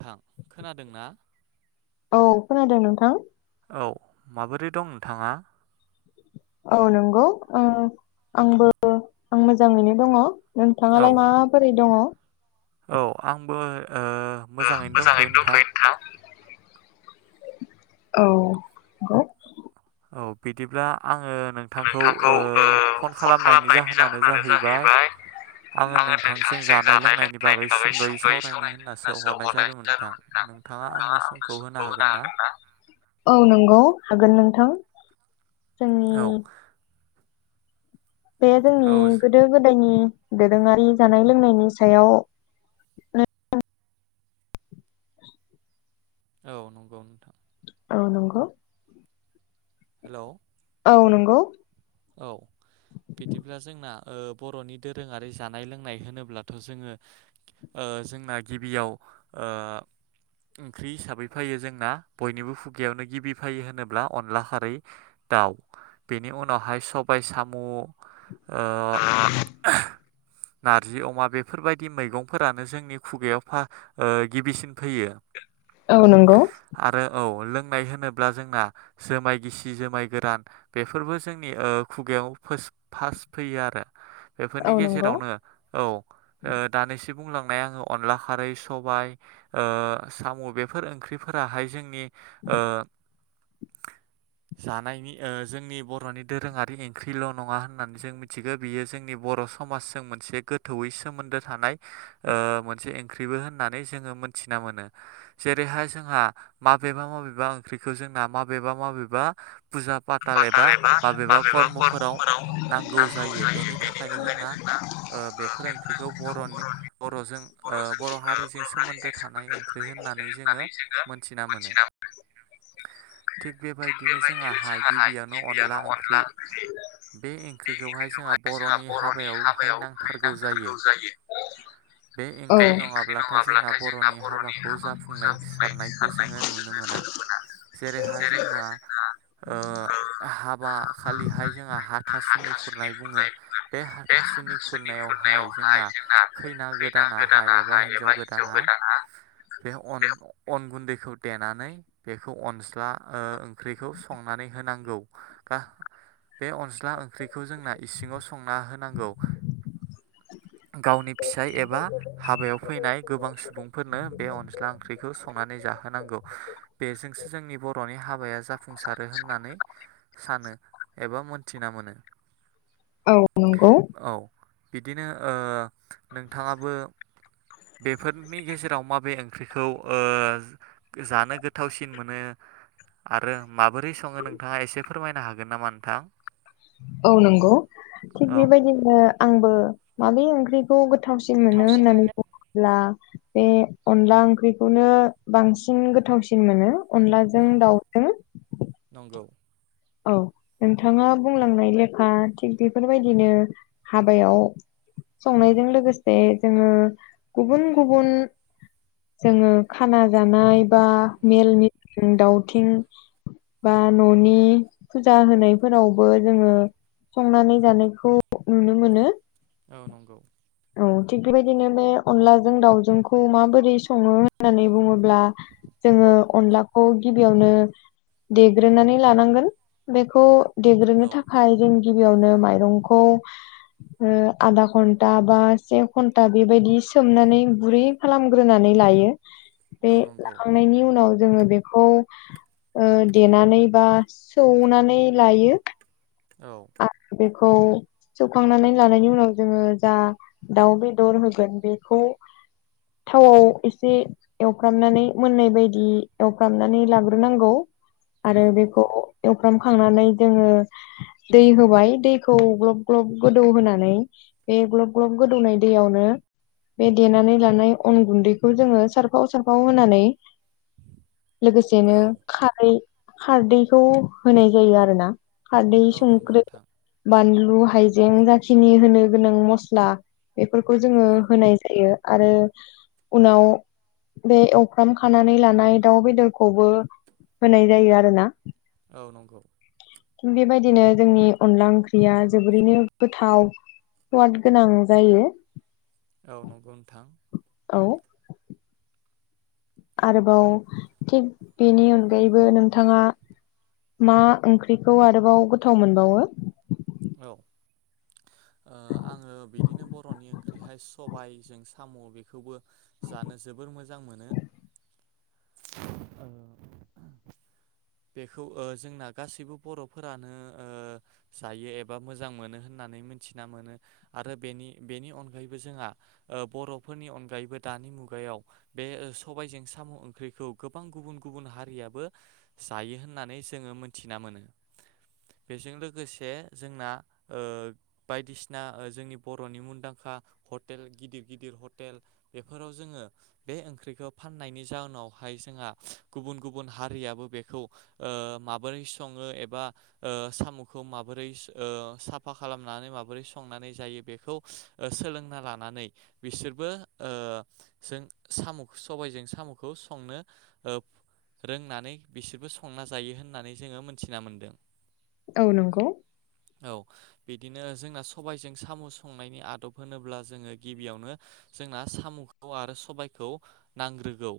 थां खोनादोंना? औ खोनादों नोंथां। औ माबोरै दं नोंथाङा? औ नंगौ ओ आंबो आं मोजांङैनो दङ। नोंथां औ आलाय माबोरै दङ? औ आंबो ओ ओ मोजां दंथ'यो नोंथां। औ हो औ बिदिब्ला आङो नोंथांखौ ओ फन खालामनायनि जाहोनानो जाहैबाय आंओ नोंथांजों जानाय लोंनायनि बागै सुंदयै सावरायनो होननासो हरनाय जादोंमोन नोंथां। नोंथाङा आंनो समखौ होनो हागोनना? अ होनो हागोन। औ नंगौ हागोन नोंथां। जोंनि औ बे औ जोंनि गोदो गोदायनि दोरोङारि जानाय लोंनायनि सायाव नो [inaudible] औ नंगौ नोंथां। औ नंगो। हेलौ औ नोंगौ। औ बिदिब्ला जोंना ओ बर'नि दोरोङारि जानाय लोंनाय होनोब्लाथ' जोङो ओ जोंना गिबियाव ओ ओंख्रि हिसाबै फायो जोंना बयनिबो खुगायावनो गिबि फायो होनोब्ला अनला खारै दाउ बेनि उनावहाय सबाय साम' ओ [unintelligible] नार्जि अमा बेफोरबायदि मैगंफोरानो जोंनि खुगायाव फा ओ गिबिसिन फोयो औ नंगौ आरो औ लों नाय होनोब्ला जोंना जोमाय गिसि जोमाय गोरान बेफोरबो ज जोंनि ओ खुगायाव फोस फास्ट फैयो आरो बेफोरनि औ नंगौ गेजेरावनो औ ओ दानिसिम बुंलांनाय आङो अनला खारै सबाय ओ साम' बेफोर ओंख्रिफोराहाय जोंनि ओ जानायनि ओ जोंनि बर ्र'नि दोरोङारि इंख्रिल' नङा होननानै जों मिथिगो बियो जोंनि बर' समाजजों मोनसे गोथौयैस सोमोन्दो थानाय ओ मोनसे ओंख्रिबो होननानै जोङो मोनथिना मोनो जेरैहाय जों जोंहा माबेबा माबेबा ओंख्रिखौ जोंना माबेबा माबेबा फुजा पाटाल एबा माबेबा कर्मफोराव नांगौ जायो बेनि थाखायनो जोंना ओ बेफोरो ओंख ख्रिखौ बर'नि बर'जों ओ बर' हारिजों सोमोन्दो थानाय ओंख्रि होननानै जोङो जोंङो मोनथिना मोनो। थिग बेबायदिनो जोंहा हागिबियावनो अन यानो अनला ओंख्रि बे ओंख्रिखौहाय जोंहा बर'नि हाबायाव खैना खा खौ जायो बे ओंख्रि नङाब्लाथाय जोंना बर'नि हाबाखौ जाफुंनाय सारनायखौ जोङो नुनो मोन नुनो मोना [inaudible] जेरैहाय जोंना ओ हाबा खालिहाय जोंहा हाथासुनि खुरनाय बुङो बे हाथासुनि खुरनायाव हा बेयावहाय जोंना खैना गोदानाहाय एबा हिन्जाव गोदाना बे अन अन गुन्दैखौ देनानै बेखौ अनज्ला ओ ओंख्रिखौ संनानै होनांगौ का बे अनज्ला ओंख्रिखौ जोंना इसिङाव संना होनांगौ। गावनि फिसाय एबा हाबायाव फैनाय गोबां सुबुंफोरनो बे अनज्ला ओंख्रिखौ संनानै जाहोनांगौ। बेजोंसो जोंनि बर'नि हाबाया जाफुंसारो होननानै सानो। एबा मोनथिना मोनो। औ नंगौ। औ बिदिनो ओ नोंथाङाबो बेफोरनि गेजेराव माबे ओंख्रिखौ ओ जानो गोथावसिन मोनो? आरो माबोरै सङो नोंथाङा एसे फोरमायनो हागोन नामा नोंथां? औ नंगौ थिग औ बेबायदिनो आंबो माबे ओंख्रिखौ गो गोथावसिन मोनो होननानै बुङो [unintelligible] ब्ला बे अनला ओंख्रिखौनो बांसिन गोथावसिन मोनो। औ अनलाजों दाउजों नंगौ औ नोंथाङा बुंलांनाय लेखा थिग बेफोरबायदिनो हाबायाव संनायजों लोगोसे जोङो गुबुन गुबुन जोङो खाना जानाय बा औ मेलनि [unintelligible] दावथिं बा न'नि फुजा होनायफोरावबो जोङो संनानै जानायखौ नुनो मोनो। औ नंगौ। औ थिग बेबायदिनो बे अनलाजों दाावजोंखौ माबोरै सङो होननानै बुङो ब्ला जोङो अनला खौ गिबियावनो देग्रोनानै लानांगोन बेखौ देग्रोनो औ थाखाय जों गिबियावनो माइरंखौ ओ आधा घन्टा बा से घन्टा बेबायदि सोमनानै गुरै खालामग्रोनानै लायो। बे औ नंगौ लांखांनायनि उनाव जोङो बेखौ ओ देनानै ओ बा सौनानै लायो। औ आरो बेखौ सैखांनानै लानायनि उनाव जोङो जा दाउ बेदर होगोन बेखौ थावआव एसे एवफ्रामनानै मोननाय बायदि एवफ्रामनानै लाग्रोनांगौ। औ आरो नंगौ बेखौ एवफ्रामखांनानै जोङो दै होबाय दैखौ ग्लब ग्लब गोदौहोनानै बे ग्लब ग्लब गोदौनाय दैयावनो बे देनानै लानाय अन गुन्दैखौ जोङो सारफाव सारफाव होनानै लोगोसेनो औ खारै खारदैखौ होनाय जायो आरो ना खारदै, औ नंगौ संख्रि, नोंथां बान लु हाइजें जाखिनि होनो गोनां मस्ला बेफोरखौ जोङो औ होनाय जायो। आरो उनाव बे एवफ्राम खानानै लानाय दाउ बेदरखौबो होनाय जायो आरोना। औ नंगौ बेबायदिनो जोंनि अनला ओंख्रिया जोबोरैनो गोथाव स्वाद गोनां जायो। औ नंगौ नोंथां। औ आरोबाव थिग बेनि अनगायैबो नोंथाङा मा ओंख्रिखौ आरोबाव गोथाव मोनबावो? औ ओ आङो बिदिनो बर'नि ओंख्रिहाय सबायजों साम' बेखौबो जानो जोबोर मोजां मोनो। [inaudible] बेखौ ओ जोंना गासैबो बर'फोरानो ओ जायो एबा मोजां मोनो होनना नै मोनथिना मोनो आरो बेनि अनगायैबो जोंहा बर'फोरनि अनगायैबो दानि मुगायाव बे ओ सबायजों साम' ओंख्रिखौ गोबां गुबुन गुबुन हारियाबो जायो होननानै जोङो मोनथिना मोनो। बेजों लोगोसे जोंना ओ बायदिसिना जोंनि बर'नि मुंदांखा हटेल गिदिर गिदिर हटेल बेफोराव जोङो बे ओंख्रिखौ फाननायनि जाउनाव थाखाय जोंहा गुबन गुबुन हारिआबो बे खौ‌ ओ माबोरै सङो एबा ओ साम'खौ माबोरै ओ साफा खाला खालामनानै माबोरै संनानै जायो बेखौ ओ सोलोंना लानानै बिसोरबो ओ जों साम' सबायजों साम'खौ संनो ओ रोंनानै बिसोरबो संना जायो होननानै जोङो मोनथिना मोन्दों। औ नंगौ। बिदिनो जोंना सबायजों साम' संनायनि आदब होनोब्ला जोङो गिबियावनो जोंना साम' म आरो संसारखौ नांग्रोगौ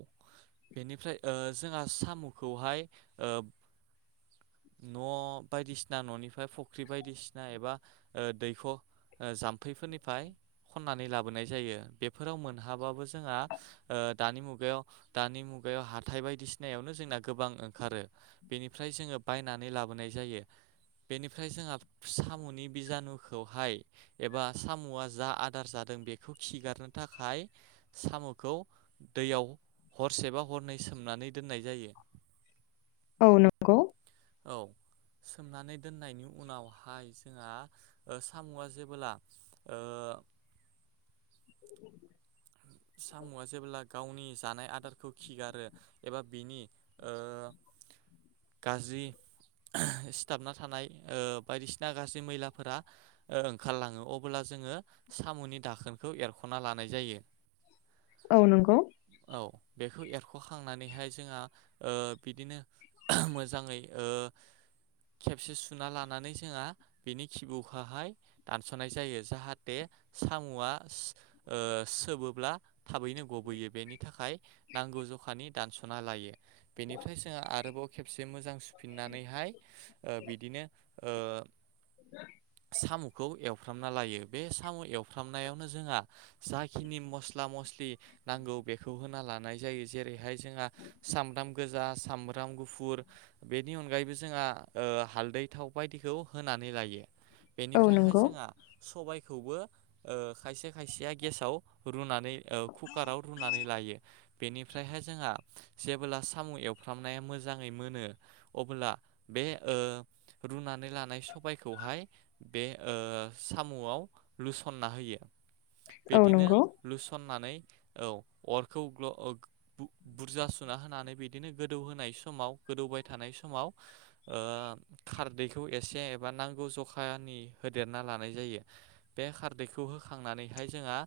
बेनिफ्राय ओ जोंहा साम' खौहाय ओ न' बायदिसिना न'निफ्राय फुख्रि बायदिसिना एबा ओ दैख' ओ जाम्फैफोरनिफ्राय खननानै ला बोनाय जायो बेफोराव मोनहाबाबो जोङा ओ दानि मुगायाव दानि मुगायाव हाथाय बायदिसिनायावनो जोंना गोबां ओंखारो बेनिफ्राय जोङो बायनानै लाबोनाय जायो। बेनिफ्राय जोंहा साम'नि बिजानुखौहाय एबा साम'आ जा आदार जा दों बेखौ खिगारनो थाखाय साम'खौ दैयाव हरसेबा हरनै सोमनानै दोननाय जायो। औ नोंगौ औ सोमनानै दोननायनि उनावहाय जोंहा साम'आ जेबोला ओ [inaudible] साम'आ जेब्ला गावनि जानाय आदारखौ खिगारो एबा बिनि ओ गाज्रि सिथाबना थानाय ओ बायदिसिना गाज्रि मैलाफोरा ओ ओंखारलाङो अब्ला जों जोङो साम'नि दाखोनखौ एरख'ना लानाय जायो। औ नोंगौ औ बेखौ एरख'खांनानैहाय जोङा ओ बिदिनो मोजाङै ओ खेबसे सुना लानानै जोंहा बिनि खिबौखोहाय दानस'नाय जायो जाहाथे साम'आ ओ सोबो ब्ला थाबैनो गबोैयो बेनि थाखाय नांगौ जखानि दानस'ना लायो बेनिफ्राय जो आरोबाव खेबसे मोजां सुफिननानैहाय ओ बिदिनो ओ [inaudible] साम'खौ एवफ्रामना लायो बे साम' एवफ्रामनायावनो जोङा जाखिनि मस्ला मसला मसलि नांगौ बेखौ होना लानाय जायो जेरैहाय जोंहा सामब्राम गोजा साम सामब्राम गुफुर बेनि अनगायैबो जोङा ओ हालदै थाव बायदिखौ होनानै लायो। औ बेनिफ्रायहाय नंगौ जोंहा सबाइखौबो ओ खायसे खायसेया गेसाव रुनानै कुकाराव रुनानै लायो बेनि फ्रायहाय जोंहा जेबोला साम' एवफ्रामनाया मोजाङै मोनो अबोला बे ओ रुनानै लानाय सबायखौहाय बे ओ साम'आव लुस खनना होयो। औ बिदिनो नंगौ लुसननानै औ अरखौ बुरजा सुना होनानै बिदिनो गोदौहो नाय समाव गोदौबाय थानाय समाव ओ खारदैखौ एसे एबा नांगौ जखा खानि होदेरना लानाय जायो बे खारदैखौ होखांनानैहाय जोङा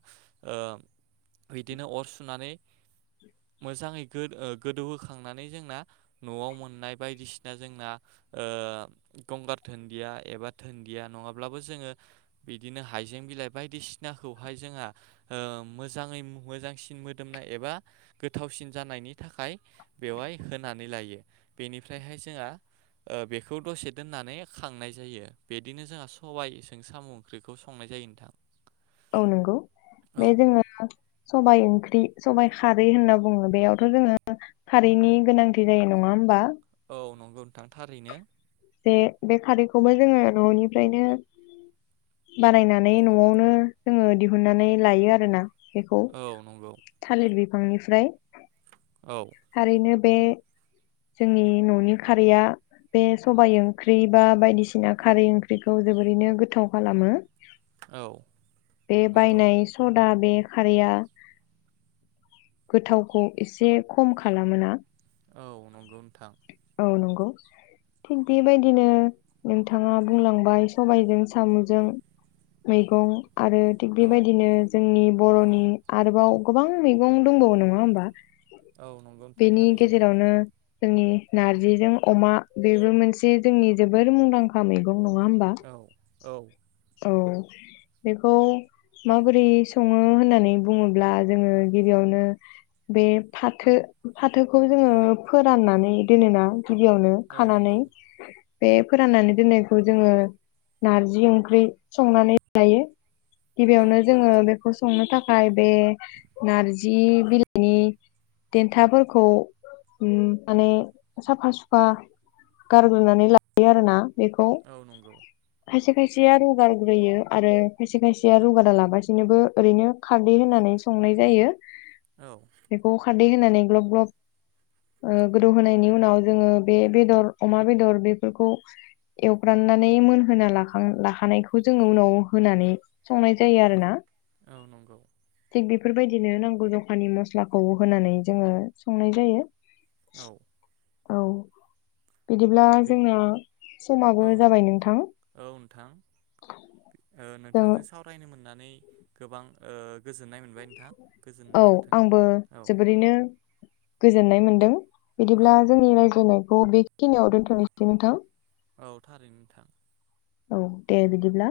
ओ बिदिनो अर सुनानै मोजाङै गो-गोदौहोखांनानै जोंना न'आव मोननाय बायदिसिना जोंना ओ गंगार धोन्दिया एबा दुन्दिया नङाब्लाबो जोङो बिदिनो हाइजें बिलाइ बायदिसिनाखौहाय जोंहा ओ मोजाङै मोजांसिन मोदोमनाय एबा गोथावसिन जानायनि थाखाय बेवाय होनानै लायो बेनिफ्रायहाय जोंहा ओ बेखौ दसे दोननानै खांनाय जायो बिदिनो जोंहा सबाइजों साम' ओंख्रिखौ संनाय जायो जायो नोंथां औ नंगौ औ बे जोङो सबाइ ओंख्रि सबाइ खारै होनना बुङो बेयावथ' जोङो खारैनि गोनांथि जायो नङा होमबा? औ नंगौ नोंथां थारैनो जे बे खारैखौबो जोङो न'निफ्रायनो बानायनानै न'आवनो जोङो दिहुननानै लायो आरो ना बेखौ औ नंगौ थालिर बिफांनिफ्राय औ थारैनो बे जोंनि न'नि खारैया बे सबायाइ ओंख्रि बा बायदिसिना खारै ओंख्रिखौ जोबोरैनो गोथाव खालामो औ बे नंगौ बायनाय सदा बे खारैया गोथावखौ एसे खम खालामोना औ नंगौ नोंथां औ नंगौ थिग बेबायदिनो नोंथाङा बुंलांबाय सबायजों साम'जों मैगं आरो थिग औ बेबायदिनो जोंनि बर'नि आरोबाव गोबां मैगं दंबावो नङा होमबा औ नंगौ नोंथां बेनि थारैनो गेजेरावनो जोंनि नारजिजों अमा बेबो मोनसे जोंनि जोबोर मुंदांखा मैगं नङा होमबा? औ औ औ बेखौ माबोरै सङो होननानै बुङोब्ला जोङो गिबियावनो बे फाथो फाथोखौ जोङो औ फोराननानै दोनोना गिबियावनो औ खानानै नंगौ बे फोराननानै दोननायखौ जोङो नारजि ओंख्रि संनानै जायो औ गिबियावनो जोङो बे खौ संनो थाखाय बे नारजि बिलाइनि देन्थाफोरखौ उम माने साफा सुफा गारग्रोनानै लायो आरो ना बेखौ औ नंगौ खायसे खायसेया रुगारग्रोयो आरो खायसे खायसेया रुगारा लाबासिनोबो ओरैनो खारदै होननानै सङ नाय जायो औ बेखौ खारदै होनानै ग्लब- ग्लब ओ गोदौ होनायनि उ उनाव जोङो बे बेदर अमा बेदर बेफोरखौ एवब्राननानै मोनहोना लाखां-लाखानायखौ जोङो उनाव होनानै संनाय जायो आरो ना औ नंगौ थिग बि बेफोरबायदिनो नांगौ जखानि मस्लाखौ होनानै जोङो संनाय जायो औ औ बिदिब्ला बे जोंना समाबो जाबाय नोंथां? औ नोंथां ओ जों नोंथांजों औ सावरायनो मोननानै गोबां ओ गोजोननाय मोनबाय नोंथां औ गोजोननाय थाथों आंबो औ जोबोरैनो गोजोननाय मोन्दों औ बिदिब्ला जोंनि रायज्लायनायखौ बेखिनियाव दोन्थ'नोसै नोंथां? औ थारै नोंथां। औ दे बिदिला